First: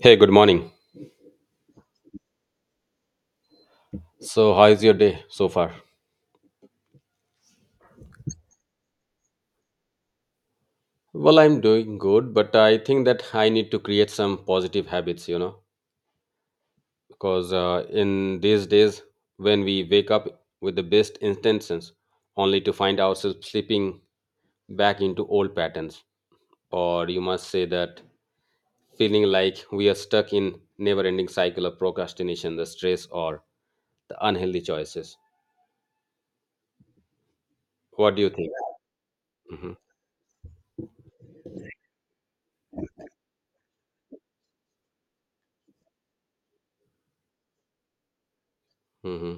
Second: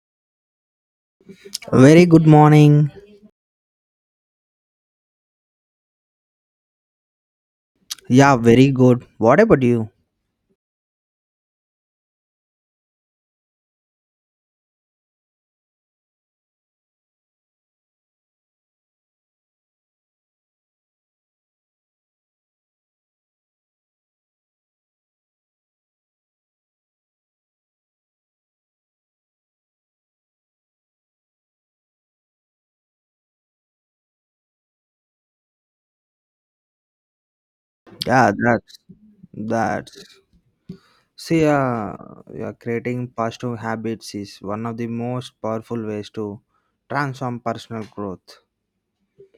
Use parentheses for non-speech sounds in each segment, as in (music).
Hey, good morning. Very good morning. So, how is your day so far? Yeah, very good. What about you? Well, I'm doing good, but I think that I need to create some positive habits, because in these days, when we wake up with the best intentions, only to find ourselves slipping back into old patterns, or you must say that feeling like we are stuck in never-ending cycle of procrastination, the stress, or the unhealthy choices. What do you Yeah, think? that's Hmm. that's see, yeah, creating positive habits is one of the most powerful ways to transform personal growth. Hmm.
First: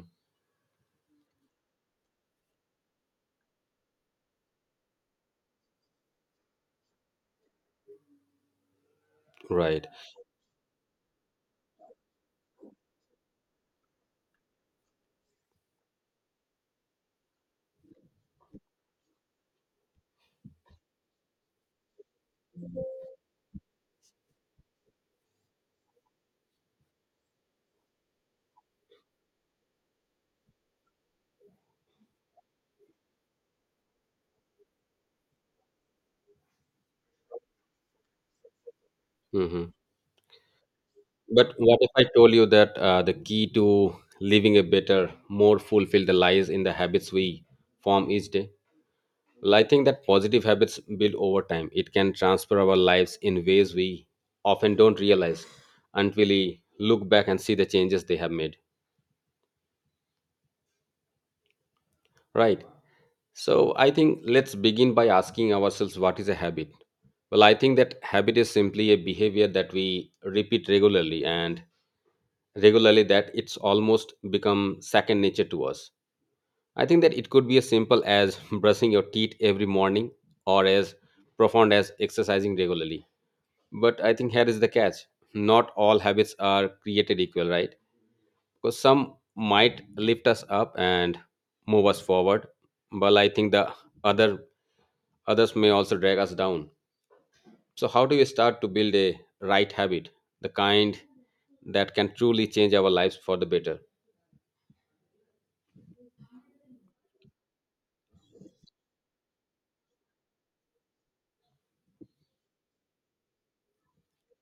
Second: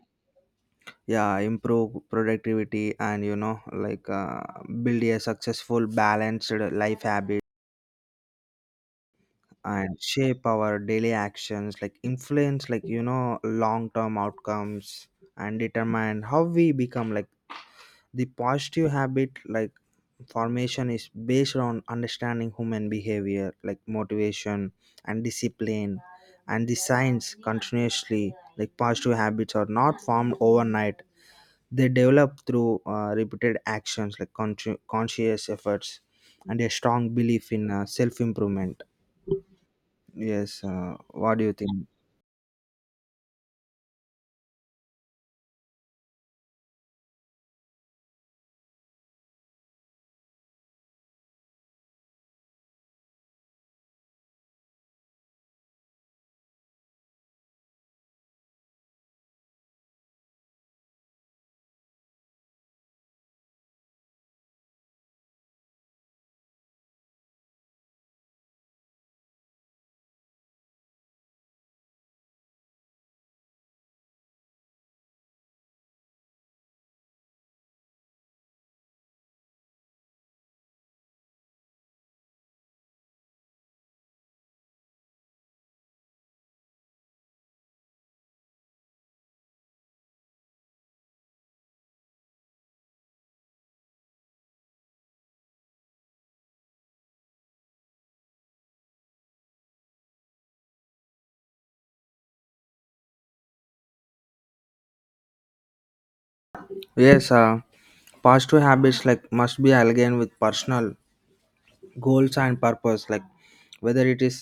Yeah, improve productivity, and you know like, build a successful balanced life habit Right. and shape our daily actions like influence, like you know, long term outcomes, and determine how we become, like, the positive habit like formation is based on understanding human behavior like motivation and discipline and the science continuously, like positive habits are not formed overnight. They develop through repeated actions like conscious efforts and a strong belief in self improvement. Mhm. Yes, what do you But what think? if I told you that the key to living a better, more fulfilled life in the habits we form each day? Well, I think that positive habits build over time. It can transfer our lives in ways we often don't realize until we look back and see the changes they have made. Right. So I think let's begin by asking ourselves, what is a habit? Well, I think that habit is simply a behavior that we repeat regularly and regularly that it's almost become second nature to us. I think that it could be as simple as (laughs) brushing your teeth every morning or as profound as exercising regularly. But I think here is the catch, not all habits are created equal, right? Because some might lift us up and move us forward, but I think the other others may also drag us down. So, how do we start to build a right habit, the kind that can truly change our lives for the better? Yes, positive habits like must be aligned with personal goals and purpose, like whether it is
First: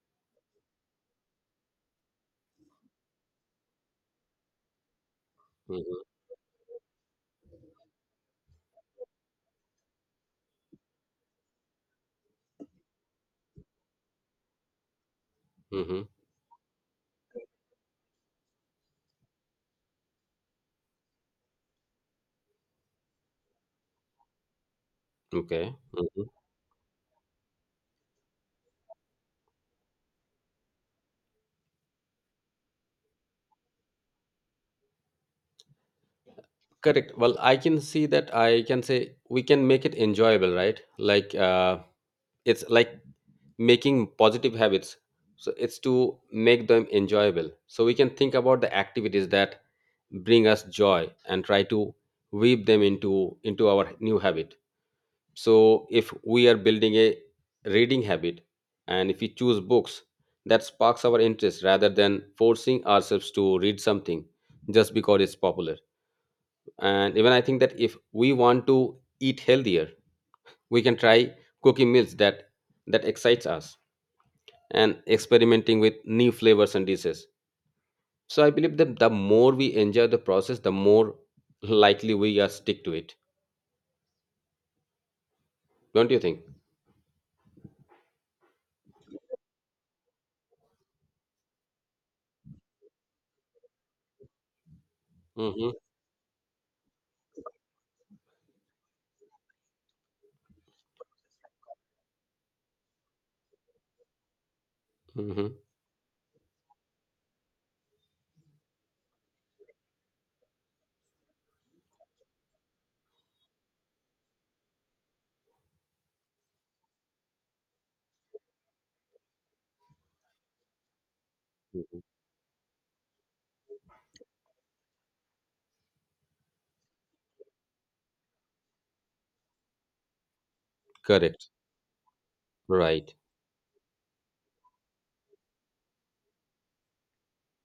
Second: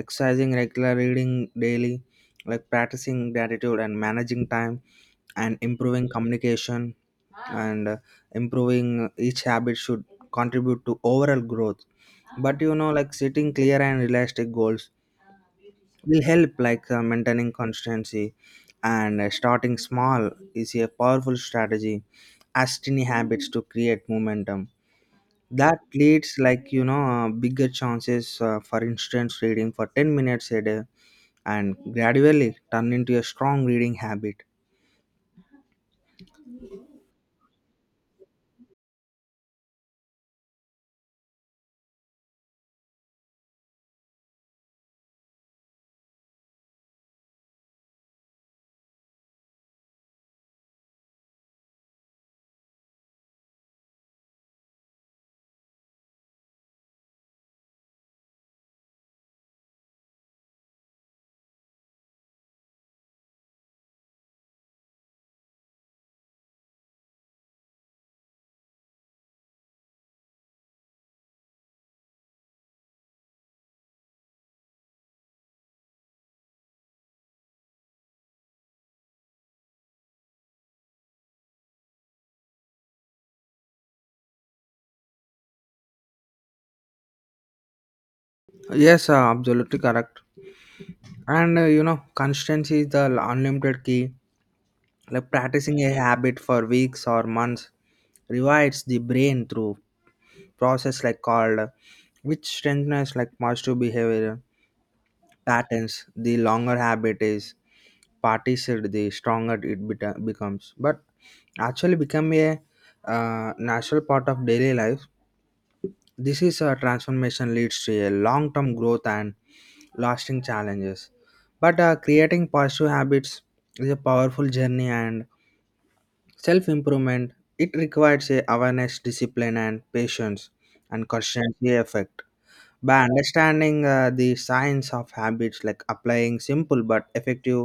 exercising, regular reading daily, like practicing gratitude and managing time and Hmm. improving communication. And improving, each habit should contribute to overall growth. But you know, like setting clear and realistic goals Hmm. will help like maintaining consistency. And starting small is a powerful strategy, as tiny habits to create momentum Okay. that leads, Mm-hmm. like you know, bigger chances. For instance, reading for 10 minutes a day and gradually turn into a strong reading habit. Correct. Well, I can see that I can say we can make it enjoyable, right? Like it's like making positive habits. So it's to make them enjoyable. So we can think about the activities that bring us joy and try to weave them into our new habit. So if we are building a reading habit and if we choose books that sparks our interest rather than forcing ourselves to read something just because it's popular. And even I think that if we want to eat healthier, we can try cooking meals that excites us and experimenting with new flavors and dishes. So I believe that the more we enjoy the process, the more likely we are stick to it, don't you think? Yes, absolutely correct. And you know, consistency is the unlimited key, like Hmm. practicing a habit for weeks or months rewires the brain through process like called which strengthens like positive behavior Hmm. patterns. The longer habit is practiced, the stronger it becomes, but actually become a natural part of daily life. This is a transformation leads to a long-term growth and lasting challenges. But creating positive habits is a powerful journey and self-improvement. It requires a awareness, discipline, and patience and Correct. consistency effect. By Right. understanding the science of habits, like applying simple but effective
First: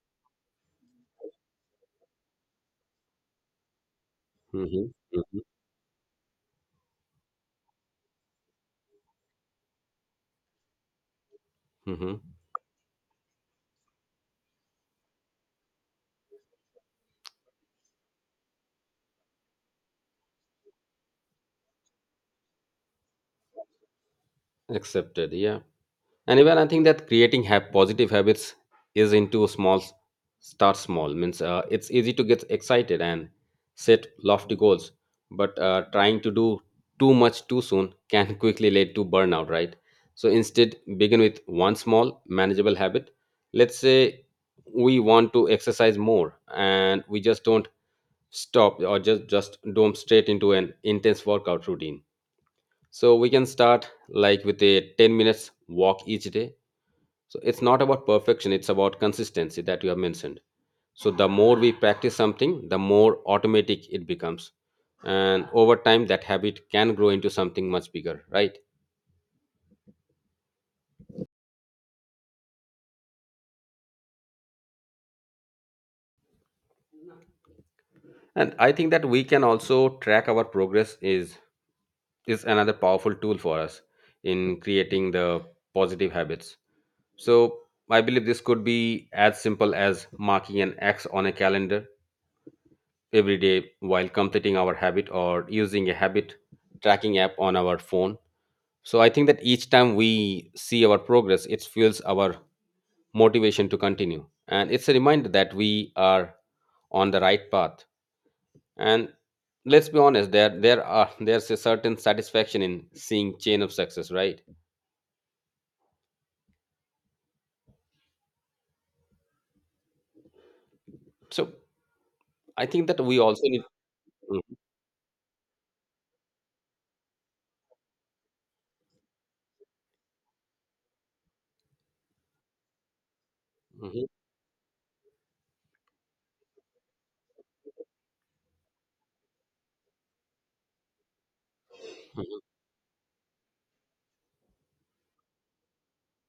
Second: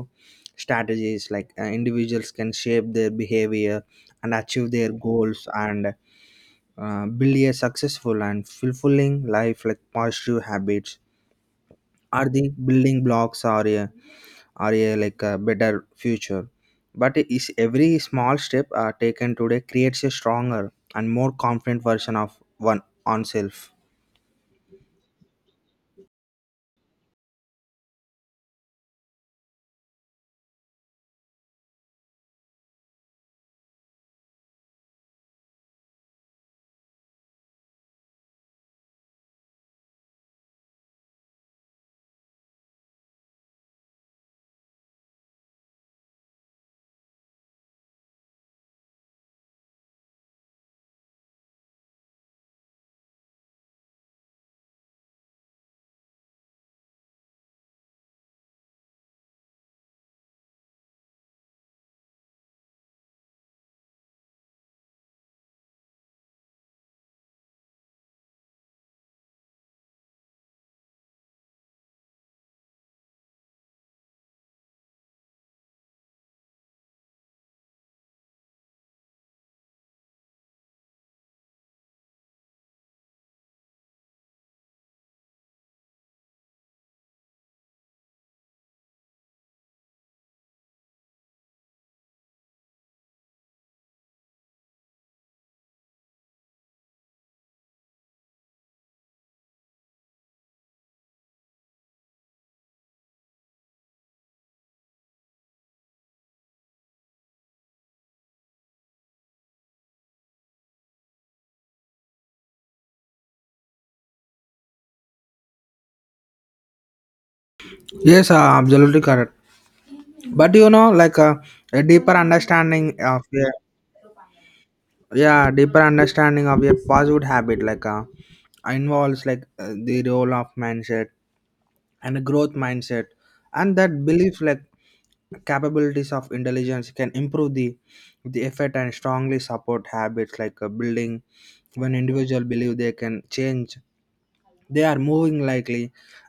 strategies, like individuals can shape their behavior and Hmm. achieve their Hmm. goals. And build a successful and fulfilling life, like positive habits Hmm. are the building blocks or a, or a, like, a better future. But is every small step taken today creates a stronger and more confident version of one oneself. Accepted. Yeah. And even I think that creating positive habits is into small, start small. Means it's easy to get excited and set lofty goals, but trying to do too much too soon can (laughs) quickly lead to burnout, right? So instead, begin with one small, manageable habit. Let's say we want to exercise more, and we just don't stop or just don't straight into an intense workout routine. So we can start like with a 10 minutes walk each day. So it's not about perfection, it's about consistency that you have mentioned. So the more we practice something, the more automatic it becomes. And over time, that habit can grow into something much bigger, right? And I think that we can also track our progress is another powerful tool for us in creating the positive habits. So I believe this could be as simple as marking an X on a calendar every day while completing our habit or using a habit tracking app on our phone. So I think that each time we see our progress, it fuels our motivation to continue. And it's a reminder that we are on the right path. And let's be honest, there's a certain satisfaction in seeing chain of success, right? Yes, absolutely correct. But you know, like, So a deeper I think understanding that we of also a, need. yeah, deeper understanding of a positive habit like, involves like the role of mindset and a growth mindset. And that Mhm. belief like capabilities of intelligence can improve the effort and strongly support habits like building. When individual believe they can change, they are moving likely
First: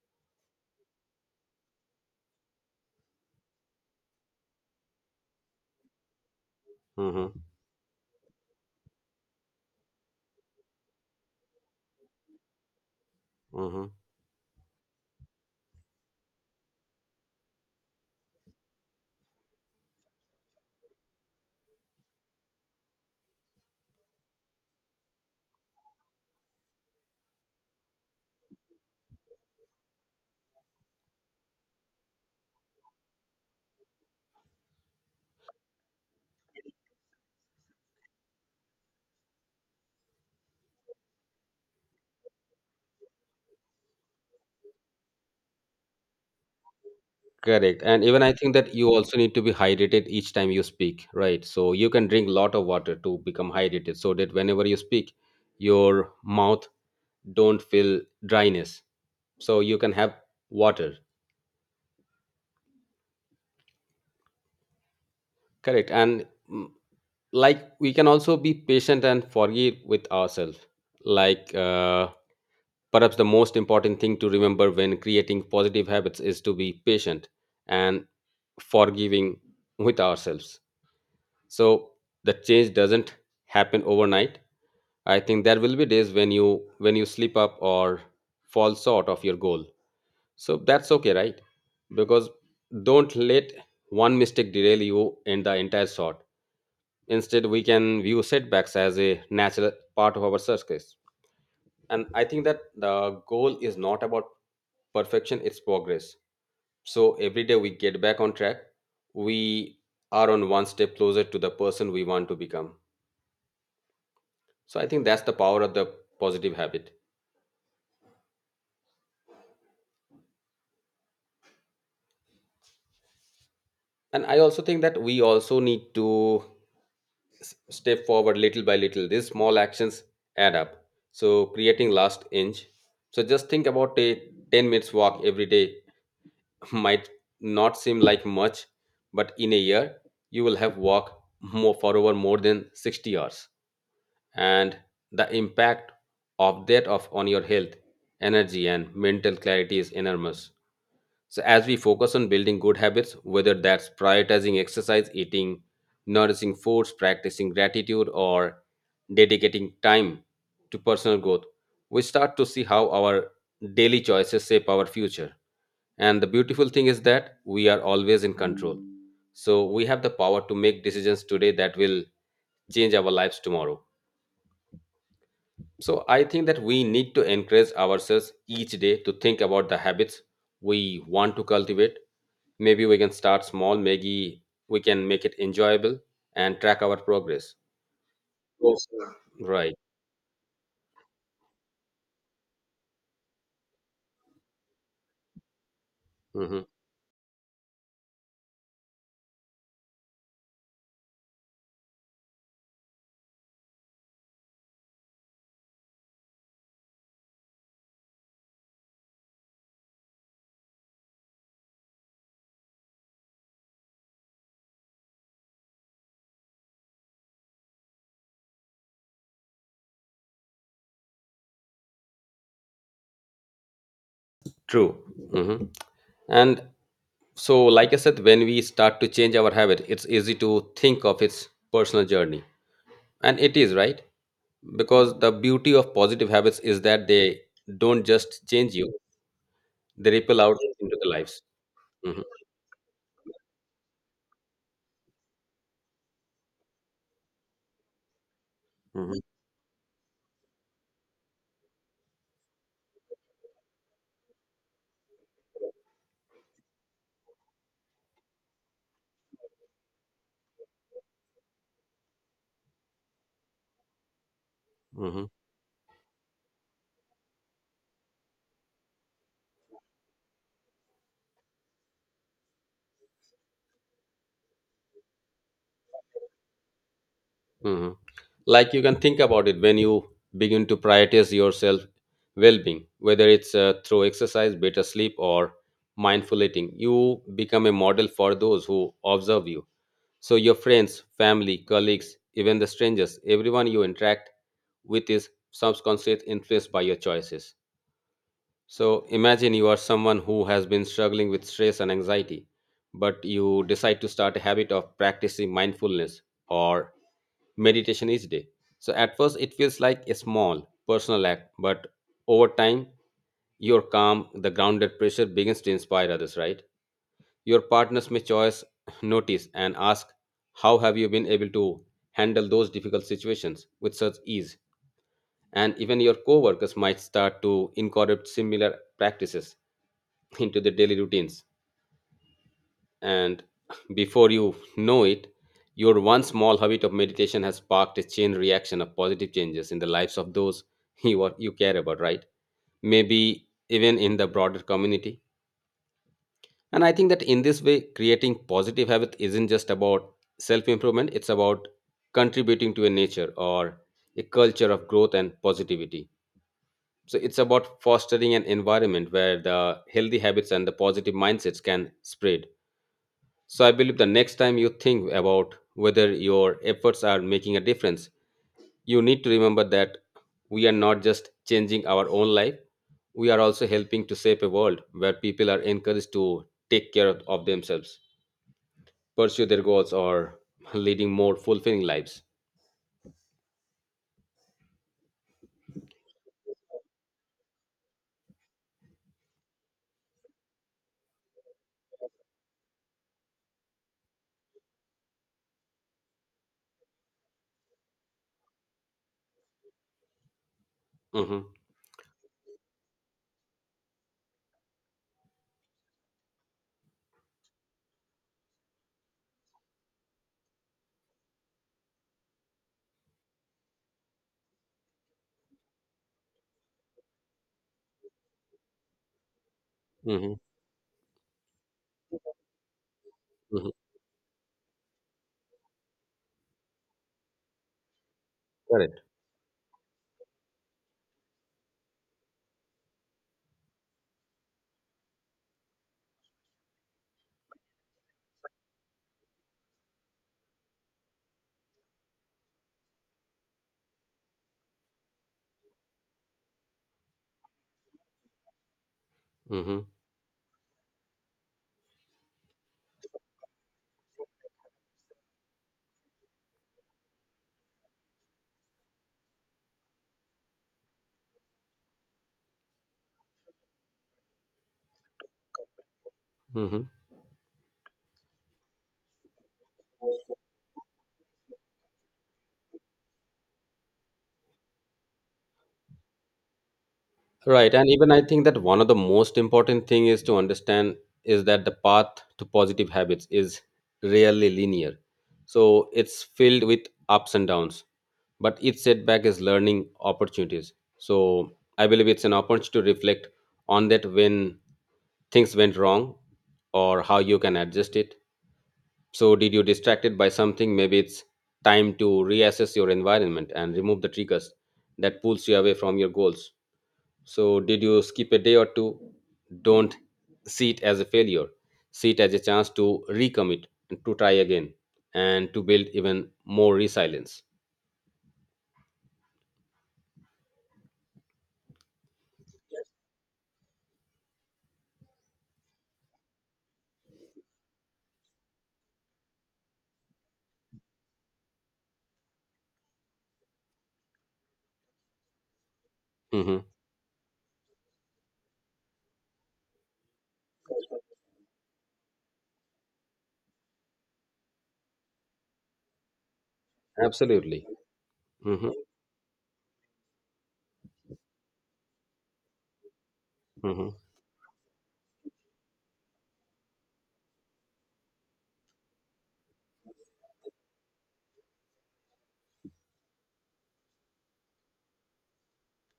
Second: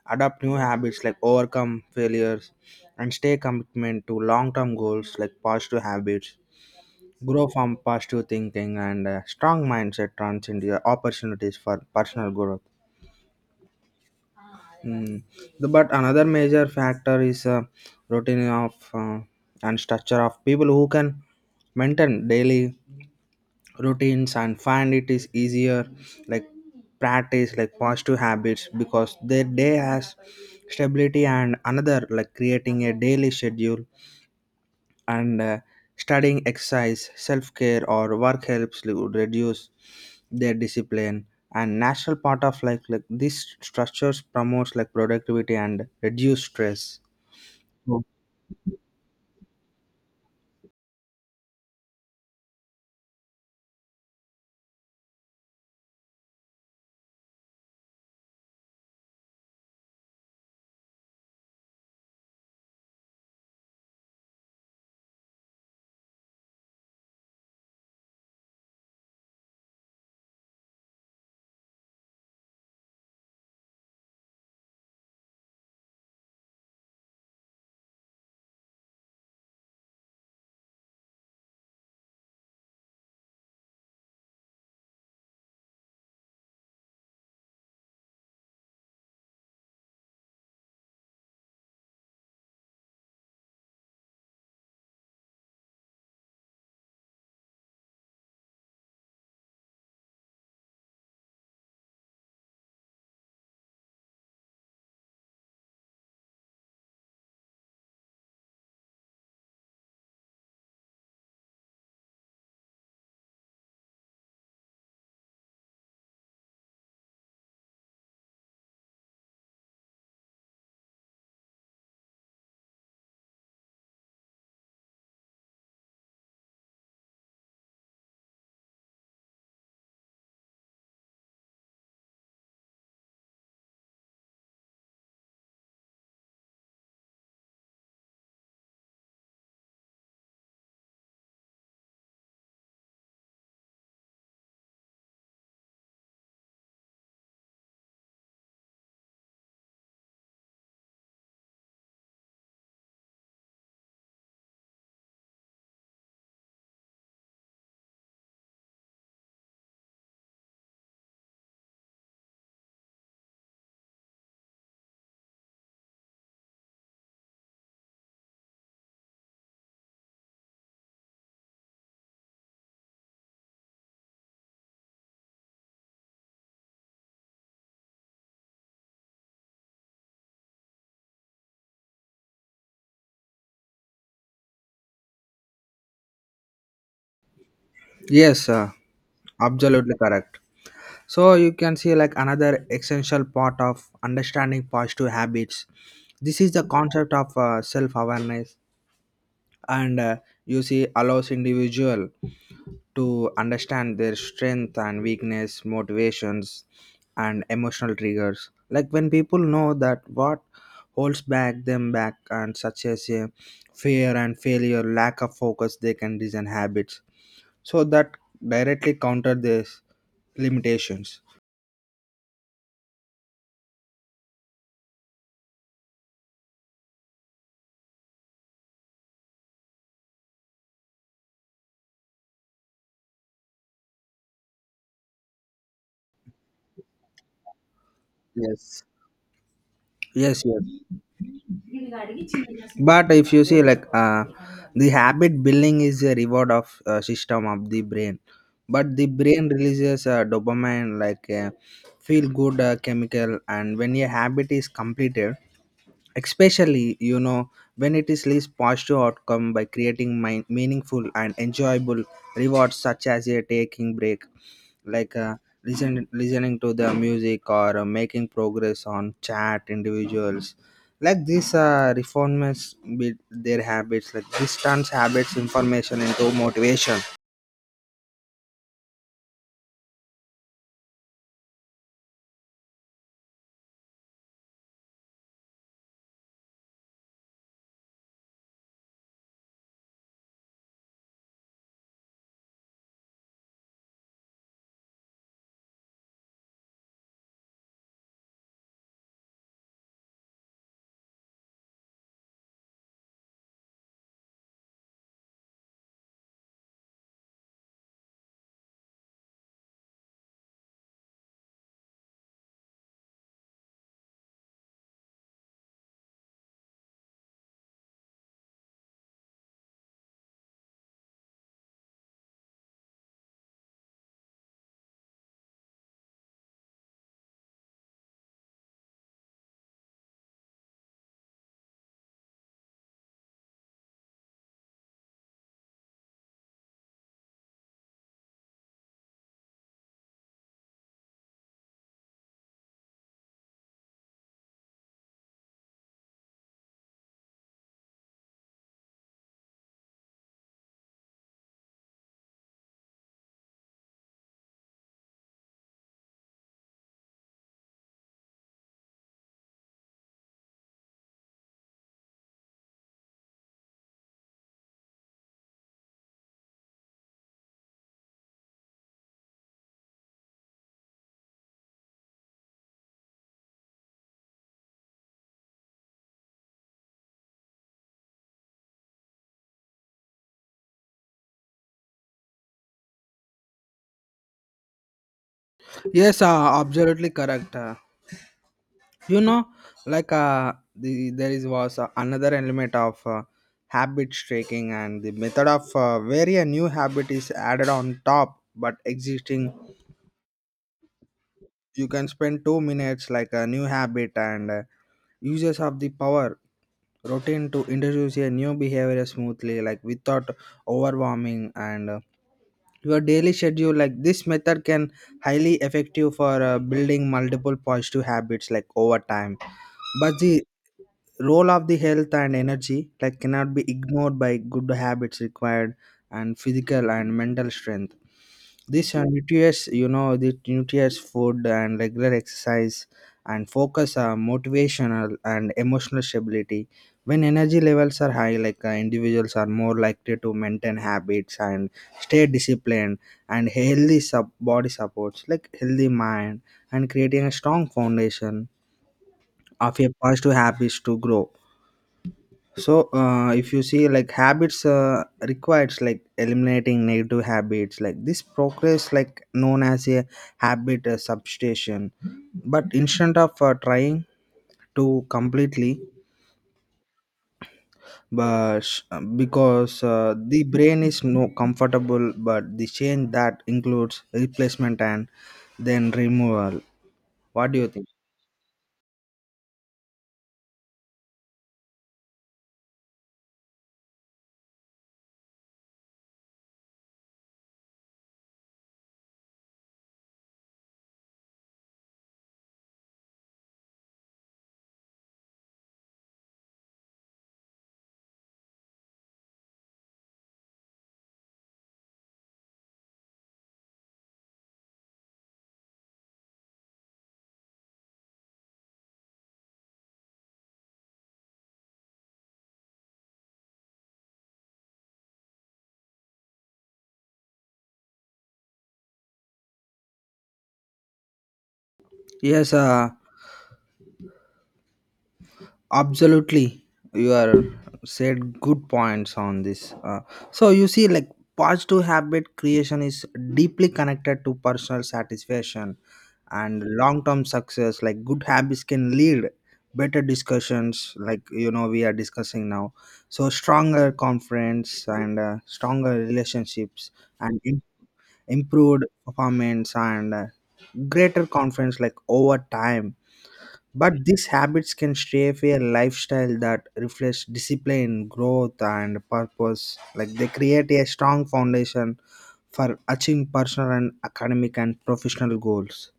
adopt new habits like overcome failures and stay commitment to long-term goals, like positive habits Mhm. grow from positive thinking and a strong mindset turns into opportunities for personal growth. Mhm. Mm. But another major factor is routine of, uh, and structure of people who can maintain daily routines and find it is easier, like practice like positive habits because their day has stability. And another like creating a daily schedule and studying, exercise, self-care, or work helps to reduce their discipline and natural part of like these structures promotes like productivity and reduce stress. Correct. Oh. And even I think that you also need to be hydrated each time you speak, right? So you can drink lot of water to become hydrated so that whenever you speak, your mouth don't feel dryness, so you can have water. Correct. And mm, like we can also be patient and forgive with ourselves. Like perhaps the most important thing to remember when creating positive habits is to be patient and forgiving with ourselves. So the change doesn't happen overnight. I think there will be days when you slip up or fall short of your goal. So that's okay, right? Because don't let one mistake derail you in the entire sort. Instead, we can view setbacks as a natural part of our success. And I think that the goal is not about perfection, it's progress. So every day we get back on track, we are on one step closer to the person we want to become. So I think that's the power of the positive habit. And I also think that we also need to step forward little by little. These small actions add up. So creating last inch. So just think about a 10 minutes walk every day (laughs) might not seem like much, but in a year, you will have walked more for over more than 60 hours. And the impact of that of on your health, energy, and mental clarity is enormous. So as we focus on building good habits, whether that's prioritizing exercise, eating nourishing foods, practicing gratitude, or dedicating time to personal growth, we start to see how our daily choices shape our future. And the beautiful thing is that we are always in control. So we have the power to make decisions today that will change our lives tomorrow. So I think that we need to encourage ourselves each day to think about the habits we want to cultivate. Maybe we can start small, maybe we can make it enjoyable and track our progress. Yes, Right. absolutely correct. So you can see, like, another essential part of understanding positive habits, this is Hmm. the concept of self awareness. And you see allows individual to understand their strength and weakness, motivations, and emotional triggers. Like, when people know that what holds back them back, and such as a fear and failure, lack of focus, they can design habits so that directly counter these limitations. True. Hmm. And so, like I said, when we start to change our habit, it's easy to think of its personal journey. And it is, right? Because the beauty of positive habits is that they don't just change Yes. you, they ripple Yes, out yes. into the lives. Mhm. But if you see, like, the habit building is a reward of system of the brain, but the Mhm. brain releases dopamine, like a feel good chemical, and when your habit is completed, especially you know, when it is least positive outcome by creating meaningful and enjoyable rewards, such as a taking break, like Mhm. Listening to the music, or making progress on chat individuals, like these reformers with their habits, like this turns habits information into motivation. Mhm. Like you can think about it. When you begin to prioritize yourself, well-being, whether it's through exercise, better sleep, or mindful eating, you become a model for those who observe you. So your friends, family, colleagues, even the strangers, everyone you interact with is subconsciously influenced by your choices. So imagine you are someone who has been struggling with stress and anxiety, but you decide to start a habit of practicing mindfulness or meditation each day. So at first, it feels like a small personal act, but over time, your calm, the grounded pressure begins to inspire others, right? Your partners may choice (sighs) notice and ask, how have you been able to handle those difficult situations with such ease? And even your coworkers might start to incorporate similar practices into their daily routines. And before you know it, your one small habit of meditation has sparked a chain reaction of positive changes in the lives of those you care about, right? Maybe even in the broader community. And I think that in this way, creating positive habit isn't just about self improvement, it's about contributing to a nature or a culture of growth and positivity. So it's about fostering an environment where the healthy habits and the positive mindsets can spread. So I believe the next time you think about whether your efforts are making a difference, you need to remember that we are not just changing our own life, we are also helping to shape a world where people are encouraged to take care of themselves, pursue their goals, or (laughs) leading more fulfilling lives. Yes, absolutely correct. You know, like, the, there is was another element of habit tracking and the method of where a new habit is added on top but existing, Hmm. you can spend 2 minutes like a new habit. And uses of the power routine to introduce a new behavior smoothly, like without overwhelming, and your daily schedule, like this method can highly effective for building multiple positive habits like over time. But Hmm. the role of the health and energy, like, cannot be Hmm. ignored by good habits required and physical and mental strength. These Correct. are nutrients, you know, the nutrients, food, and regular exercise and focus are motivational and emotional stability. When energy levels are high, like, individuals are more likely to maintain habits and stay disciplined. And healthy body supports, like healthy mind, and creating a strong foundation of Hmm. your positive habits to grow. So, if you see like habits requires like eliminating negative habits, like this progress like known as a habit substitution. But instead of trying to completely, Hmm. but sh- because the brain is no comfortable but the change that includes replacement and then removal. What do you Right. think? And even I think that one of the most important thing is to understand is that the path to positive habits is rarely linear. So it's filled with ups and downs. But each setback is learning opportunities. So I believe it's an opportunity to reflect on that when things went wrong or how you can adjust it. So did you distracted by something? Maybe it's time to reassess your environment and remove the triggers that pulls you away from your goals. So, did you skip a day or two? Don't see it as a failure. See it as a chance to recommit and to try again and to build even more resilience. Yes, absolutely. You are said good points on this. So you see, like, positive habit creation is deeply connected to personal satisfaction and Hmm. long-term success, like good habits can lead better discussions, like you know, we are discussing now. So stronger conference and stronger relationships and Absolutely. Hmm. improved performance and greater confidence, like over time. Hmm. But these habits can shape a lifestyle that reflects discipline, growth, and purpose. Like they create a strong foundation for achieving personal and academic and professional goals.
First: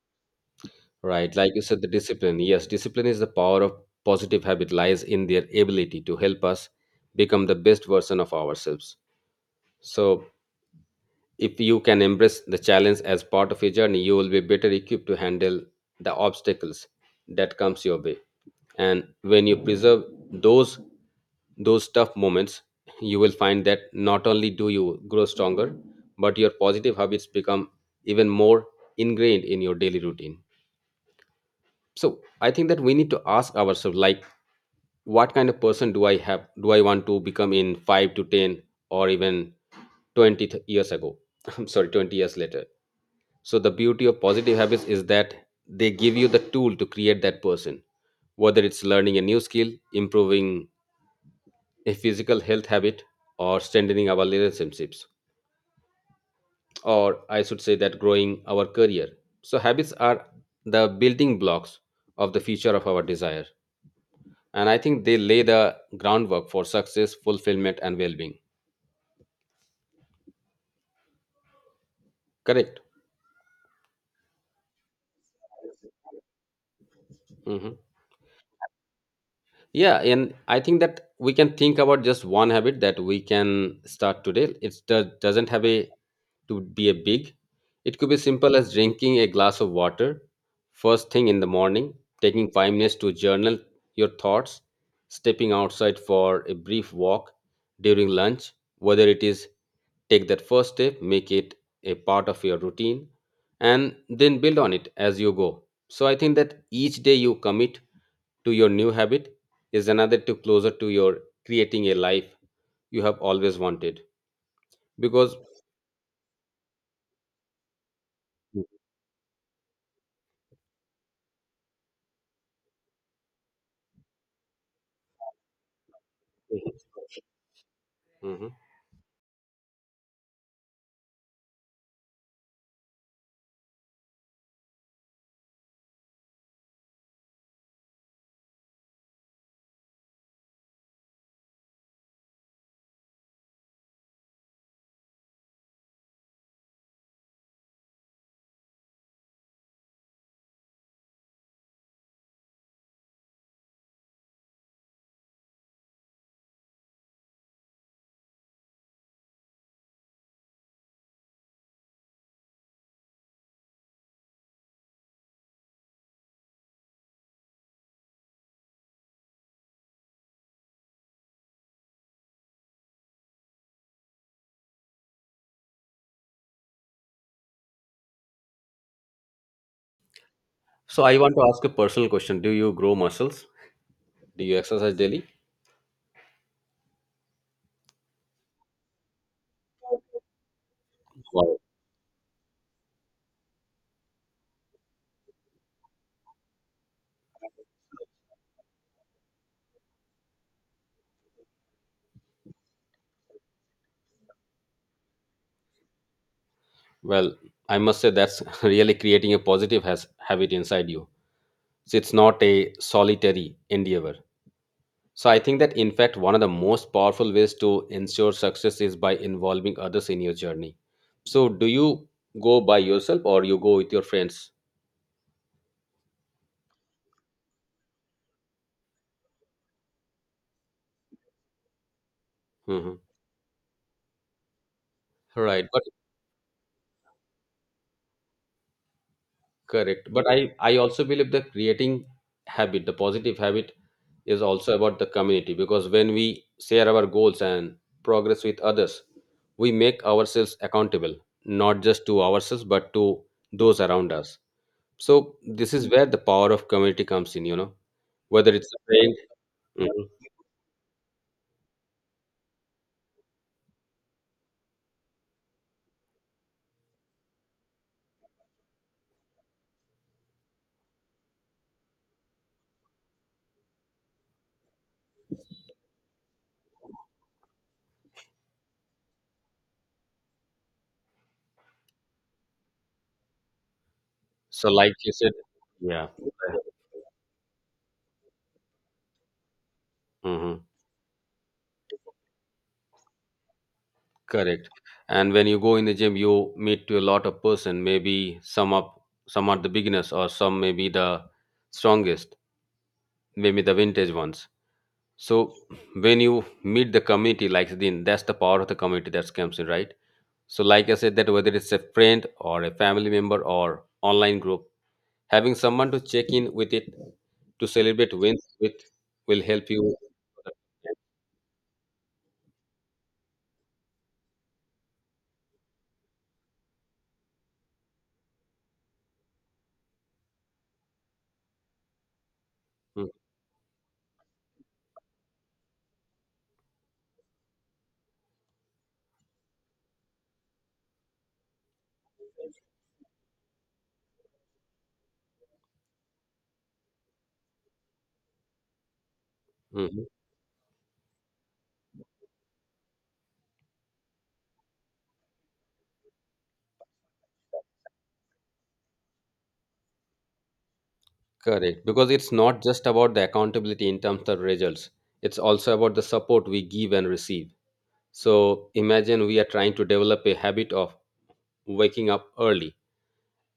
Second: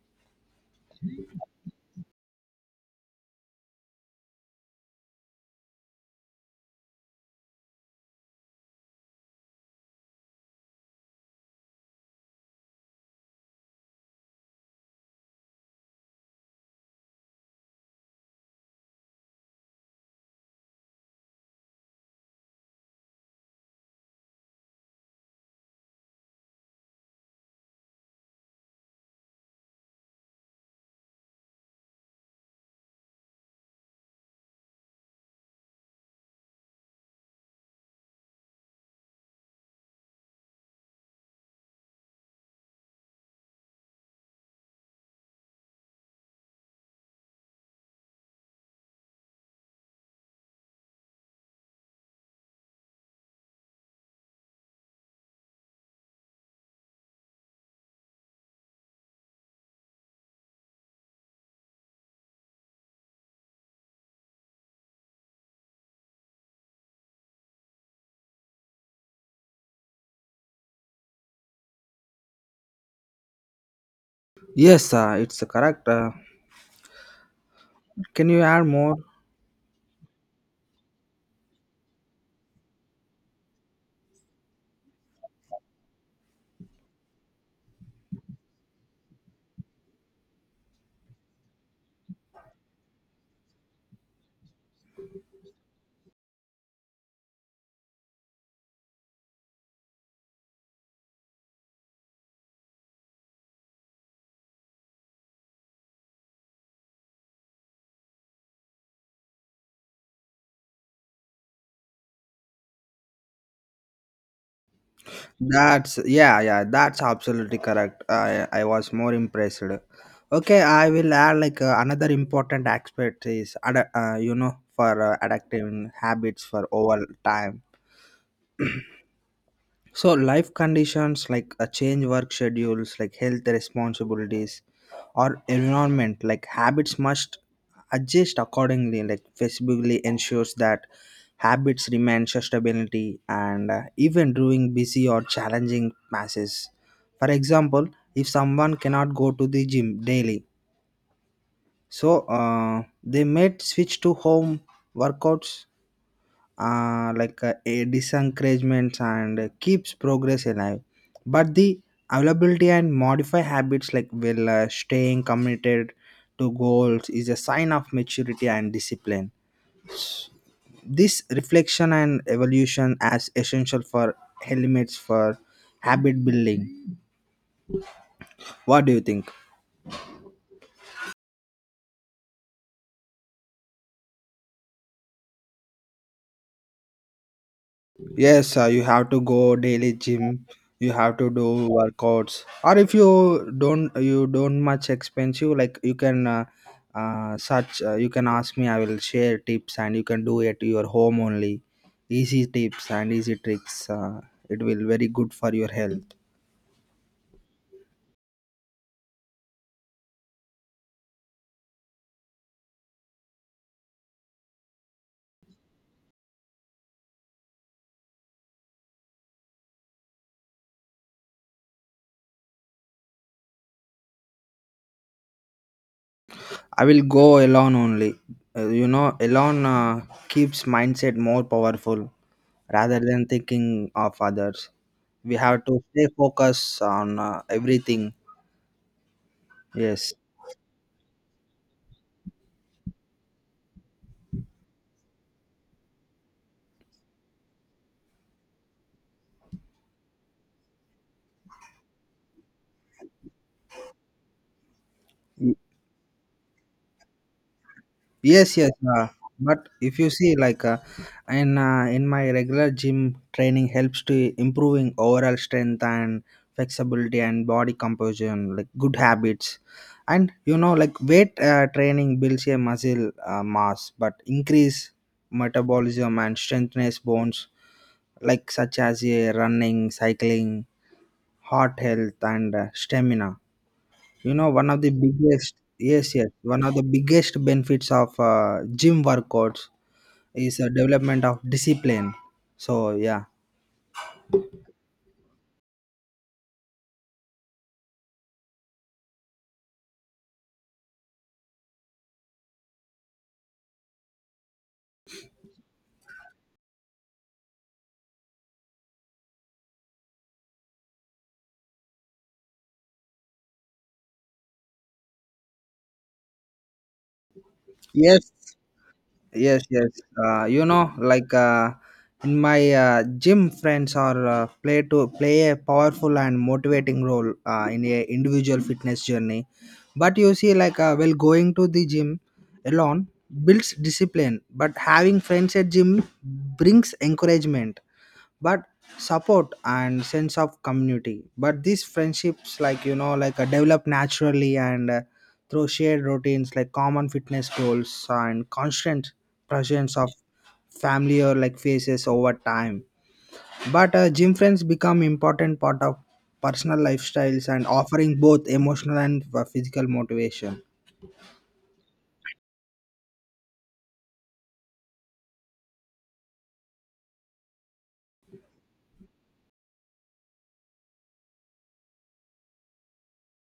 Right. Like you said, the discipline. Yes, discipline is the power of positive habit lies in their ability to help us become the best version of ourselves. So, if you can embrace the challenge as part of your journey, you will be better equipped to handle the obstacles that comes your way. And when you preserve those those tough moments, you will find that not only do you grow stronger, but your positive habits become even more ingrained in your daily routine. So I think that we need to ask ourselves, like, what kind of person do I want to become in 5 to 10 or even years ago, (laughs) I'm sorry, 20 years later. So the beauty of positive habits is that they give you the tool to create that person, whether it's learning a new skill, improving a physical health habit, or strengthening our relationships, or I should say that growing our career. So habits are the building blocks of the future of our desire, and I think they lay the groundwork for success, fulfillment, and well-being. Correct? Yes, it's correct. Hmm. Can you add more? Yeah, and I think that we can think about just one habit that we can start today. It doesn't have a to be a big. It could be simple as drinking a glass of water first thing in the morning, taking 5 minutes to journal your thoughts, stepping outside for a brief walk during lunch, whether it is. Take that first step, make it a part of your routine, and then build on it as you go. So I think that each day you commit to your new habit is another step closer to your creating a life you have always wanted. Because. That's, yeah, yeah, that's absolutely correct. I was more impressed. Okay, I will add like, another important aspect is you know, for adaptive habits for over time. Mhm. So life conditions like a change, work schedules, like health responsibilities or environment, like habits must adjust accordingly. Like flexibly ensures that habits remain sustainability and even during busy or challenging passes. For example, if someone cannot go to the gym daily, so they might switch to home workouts, like a disencouragements and keeps progress alive. But the availability and modify habits like will staying committed to goals is a sign of maturity and discipline. This reflection and evolution as essential for elements for habit building. What do you think? So I want to ask a personal question. Do you grow muscles? Do you exercise daily? Yes, you have to go daily gym. You have to do Wow. workouts. Or if you don't, you don't much expensive. Like you can search. You can ask me. I will share tips, and you can do it your home only. Easy tips and easy tricks. It will very good for your health. Well, I must say that's (laughs) really creating a positive has habit inside you. So it's not a solitary endeavor. So I think that in fact one of the most powerful ways to ensure success is by involving others in your journey. So do you go by yourself or you go with your friends? I will go alone only. You know, alone, keeps mindset more powerful rather Mhm. than thinking of others. We have Right, to but stay focused on everything. correct. Yes. But I also believe that creating habit, the positive habit, is also about the community, because when we share our goals and progress with others, we make ourselves accountable, not just to ourselves but to those around us. So Y- this is where the power of community comes in, you know, yes, whether yes. it's a friend. But if Mhm. you see, like, in my regular gym training helps to improving overall strength and flexibility and body composition, like good habits. And you know, like weight training builds a muscle mass, but increase metabolism and strengthens bones, like such as a running, cycling, heart health, and stamina. You know, one So, of the like you said, biggest, yes, yeah. yes, one of the biggest benefits of gym workouts Hmm. is the development of discipline. So, yeah. Correct. And when you go in the gym, you meet to a lot of person. Maybe some up, some are the beginners, or some may be the strongest, maybe the vintage ones. So when you meet the community, like then that's the power of the community that comes in, right? So, like I said, that whether it's a friend or a family member or online group, having someone to check in with it, to celebrate Yes, wins with, will yes. help Yes, you. You know, like, in my gym friends are play a powerful and motivating role in a individual fitness journey. But you see, like, well going to the gym alone builds discipline, but having friends at gym brings encouragement, but support and sense of community. But these friendships, like you know, like develop naturally and through shared routines, like common fitness goals and constant presence Mhm. of family or like faces over time. But gym friends become important part of personal lifestyles and offering both emotional and physical motivation. Correct, because it's not just about the accountability in terms of results, it's also about the support we give and receive. So imagine we are trying to develop a habit of waking up early.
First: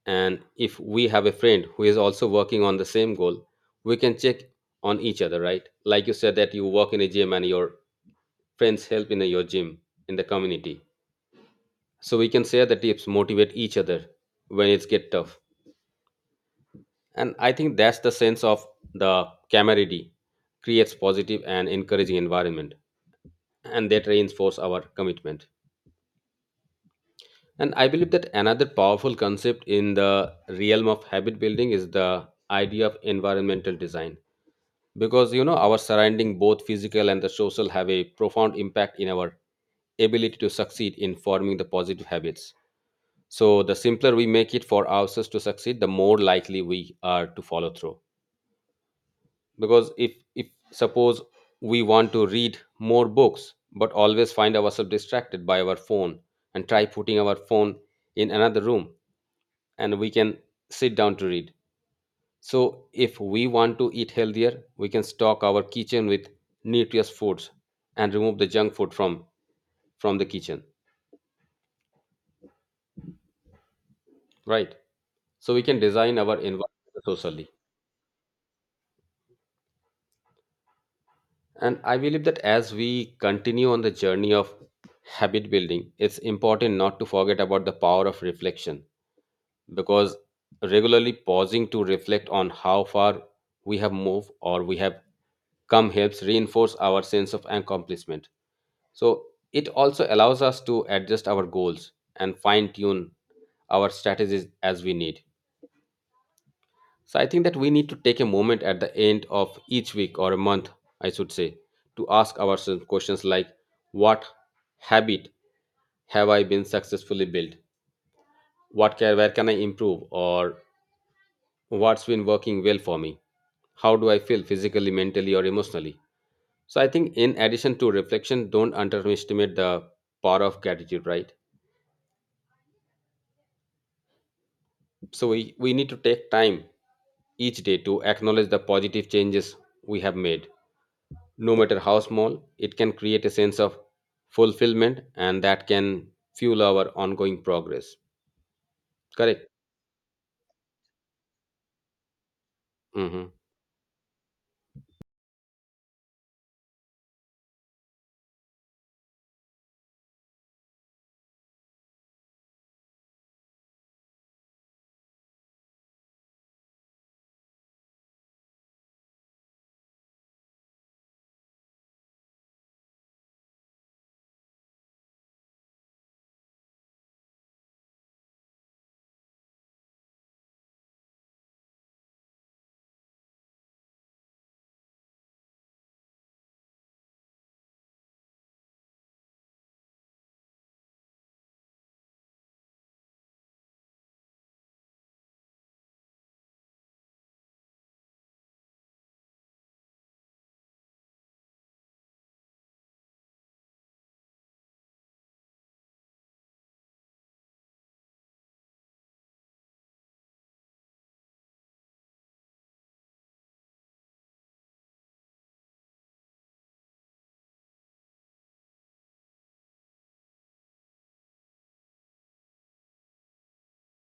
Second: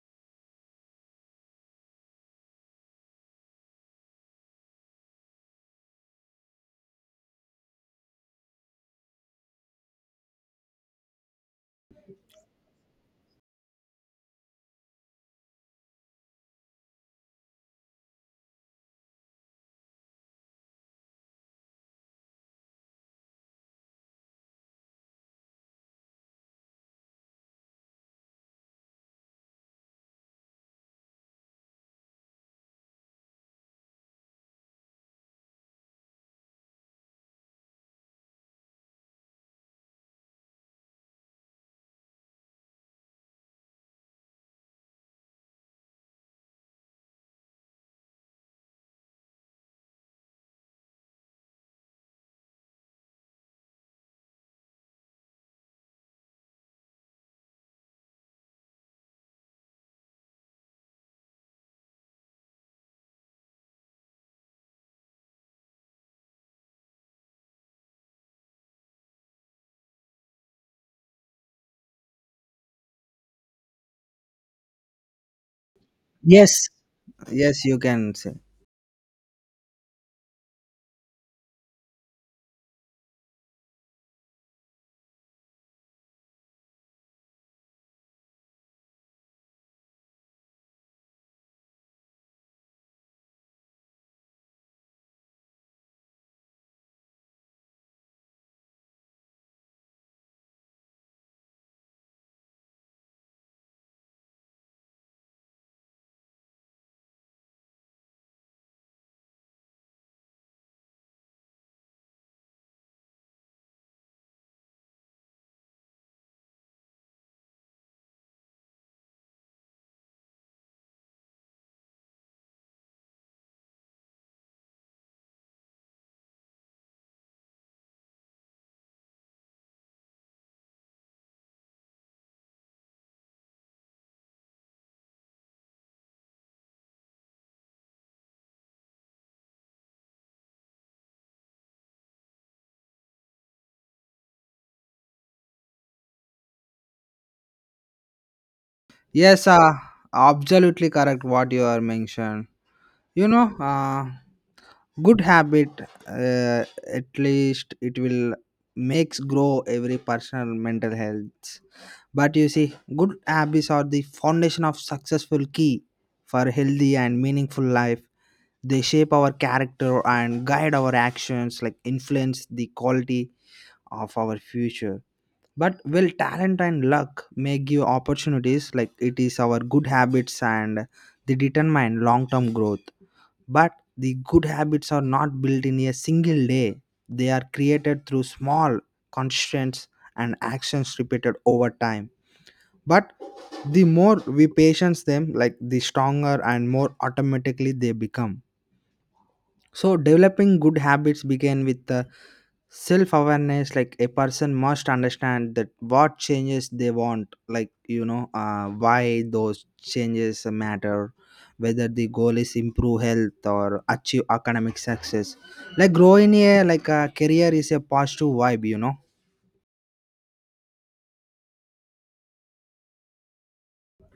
And if we have a friend who is also working on the same goal, we can check on each other, right? Like you said, that you work in a gym and your friends help in your gym in the community. So we can share the tips, motivate each other when it's get tough. And I think that's the sense of the camaraderie creates positive and encouraging environment and that reinforce our commitment. And I believe that another powerful concept in the realm of habit building is the idea of environmental design, because you know our surrounding both physical and the social have a profound impact in our ability to succeed in forming the positive habits. So the simpler we make it for ourselves to succeed, the more likely we are to follow through. Because if suppose we want to read more books but always find ourselves distracted by our phone, and try putting our phone in another room, and we can sit down to read. So if we want to eat healthier, we can stock our kitchen with nutritious foods and remove the junk food from the kitchen, right? So we can design our Yes. environment socially. Yes, you can say. And I believe that as we continue on the journey of habit building, it's important not to forget about the power of reflection, because regularly pausing to reflect on how far we have moved or we have come helps reinforce our sense of accomplishment. So it also allows us to adjust our goals and fine tune our strategies as we need. So I think that we need to take a moment at the end of each week or a month, I should say, to ask ourselves questions like, what habit have I been successfully built? What can Where can I improve, or what's been working well for me? How do I feel physically, mentally, or emotionally? So I think in addition to reflection, don't underestimate the power of gratitude, right? So we need to take time each day to acknowledge the positive changes we have made. No matter how small, it can create a sense of fulfillment, and that can fuel our ongoing progress. Yes, Correct? Absolutely correct what you are mentioned. Hmm. You know, good habit, uh, at least it will makes grow every personal mental health. But you see, good habits are the foundation of successful key for healthy and meaningful life. They shape our character and guide our actions like influence the quality of our future. But will talent and luck may give opportunities, like it is our good habits and they determine long-term growth. But the good habits are not built in a single day, they are created through small, constraints and actions repeated over time. But the more we patience them, like the stronger and more automatically they become. So developing good habits begin with self awareness, like a person must understand that what changes they want, like you know, why those changes matter, whether the goal is improve health or achieve academic success, like growing a like a career is a positive vibe, you know.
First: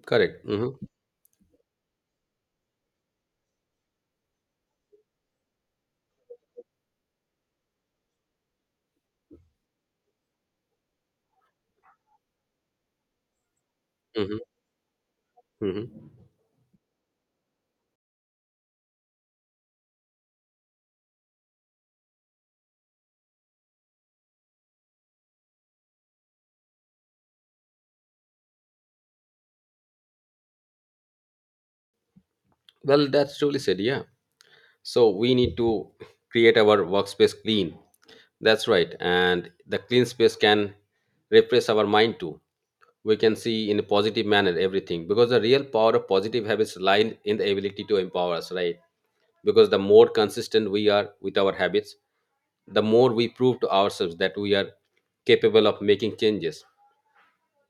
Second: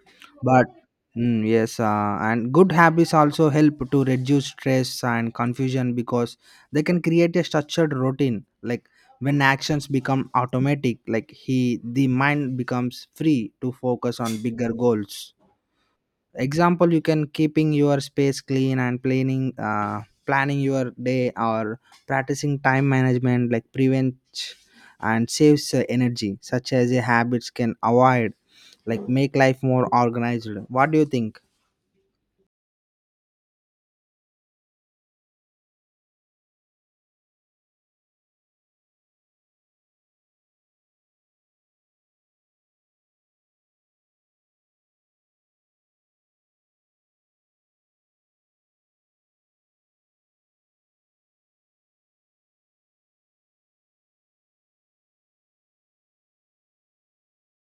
Correct. But Hmm. mm, yes, and good habits also help to reduce stress and confusion because they can create a structured routine, like when actions become automatic, like he the mind becomes free to focus on Hmm. bigger goals. Hmm. Example, you can keeping your space clean and planning your day, or practicing time management like prevents and saves energy, such as a habits can avoid like make life more organized. What do you think? Well, that's truly said, yeah. So we need to create our workspace clean. That's right. And the clean space can refresh our mind too. We can see in a positive manner everything, because the real power of positive habits lie in the ability to empower us, right? Because the more consistent we are with our habits, the more we prove to ourselves that we are capable of making changes.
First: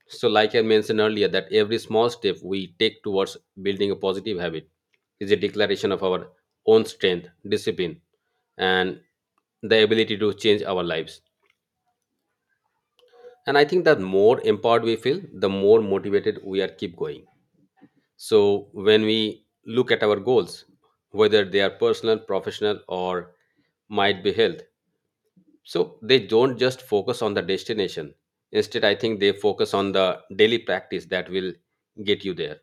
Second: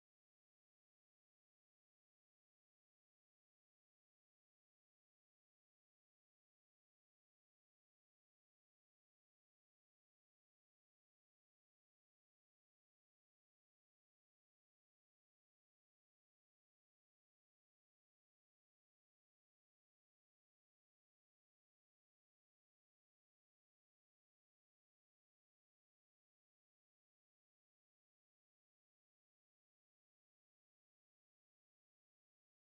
So, like I mentioned earlier, that every small step we take towards building a positive habit is a declaration of our own strength, discipline, and the ability to change our lives. And I think that more empowered we feel, the more motivated we are keep going. So when we look at our goals, whether they are personal, professional, or might be health, so they don't just focus on the destination. Instead I think they focus on the daily practice that will get you there.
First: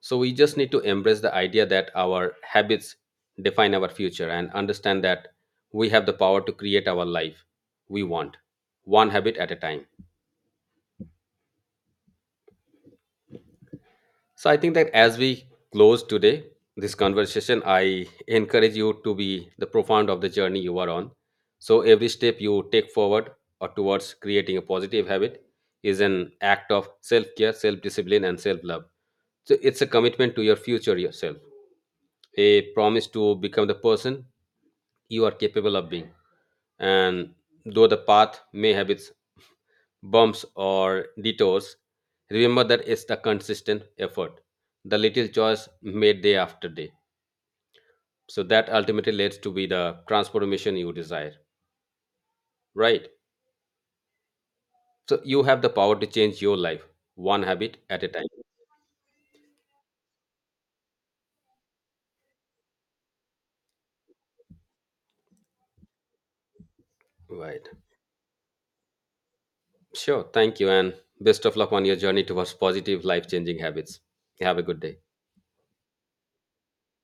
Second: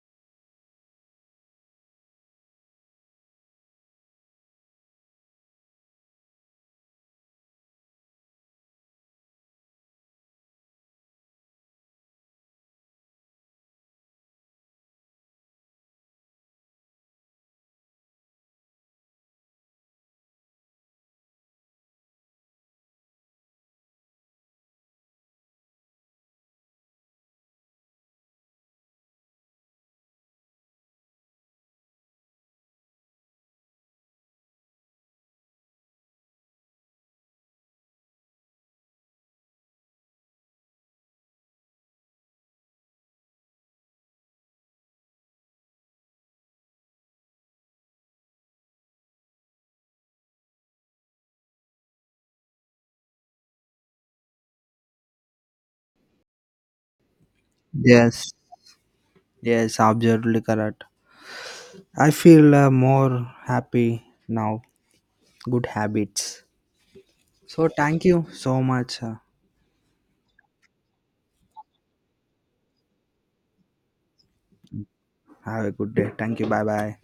So we just need to embrace the idea that our habits define our future, and understand that we have the power to create our life we want, one habit at a time. So I think that as we close today this conversation, I encourage you to be the profound of the journey you are on. So every step you take forward or towards creating a positive habit is an act of self-care, self-discipline, and self-love. So it's a commitment to your future yourself, a promise to become the person you are capable of being. And though the path may have its bumps or detours, remember that it's the consistent effort, the little choice made day after day. So that ultimately leads to be the transformation you desire, right? So you have the power to change your life one habit at a time. Yes, yes, absolutely correct. I feel more happy now. Good habits. Right. So, thank you so much. Sure. Thank you, and best of luck on your journey towards positive life changing habits. Have a good day. Have a good day. Thank you. Bye bye.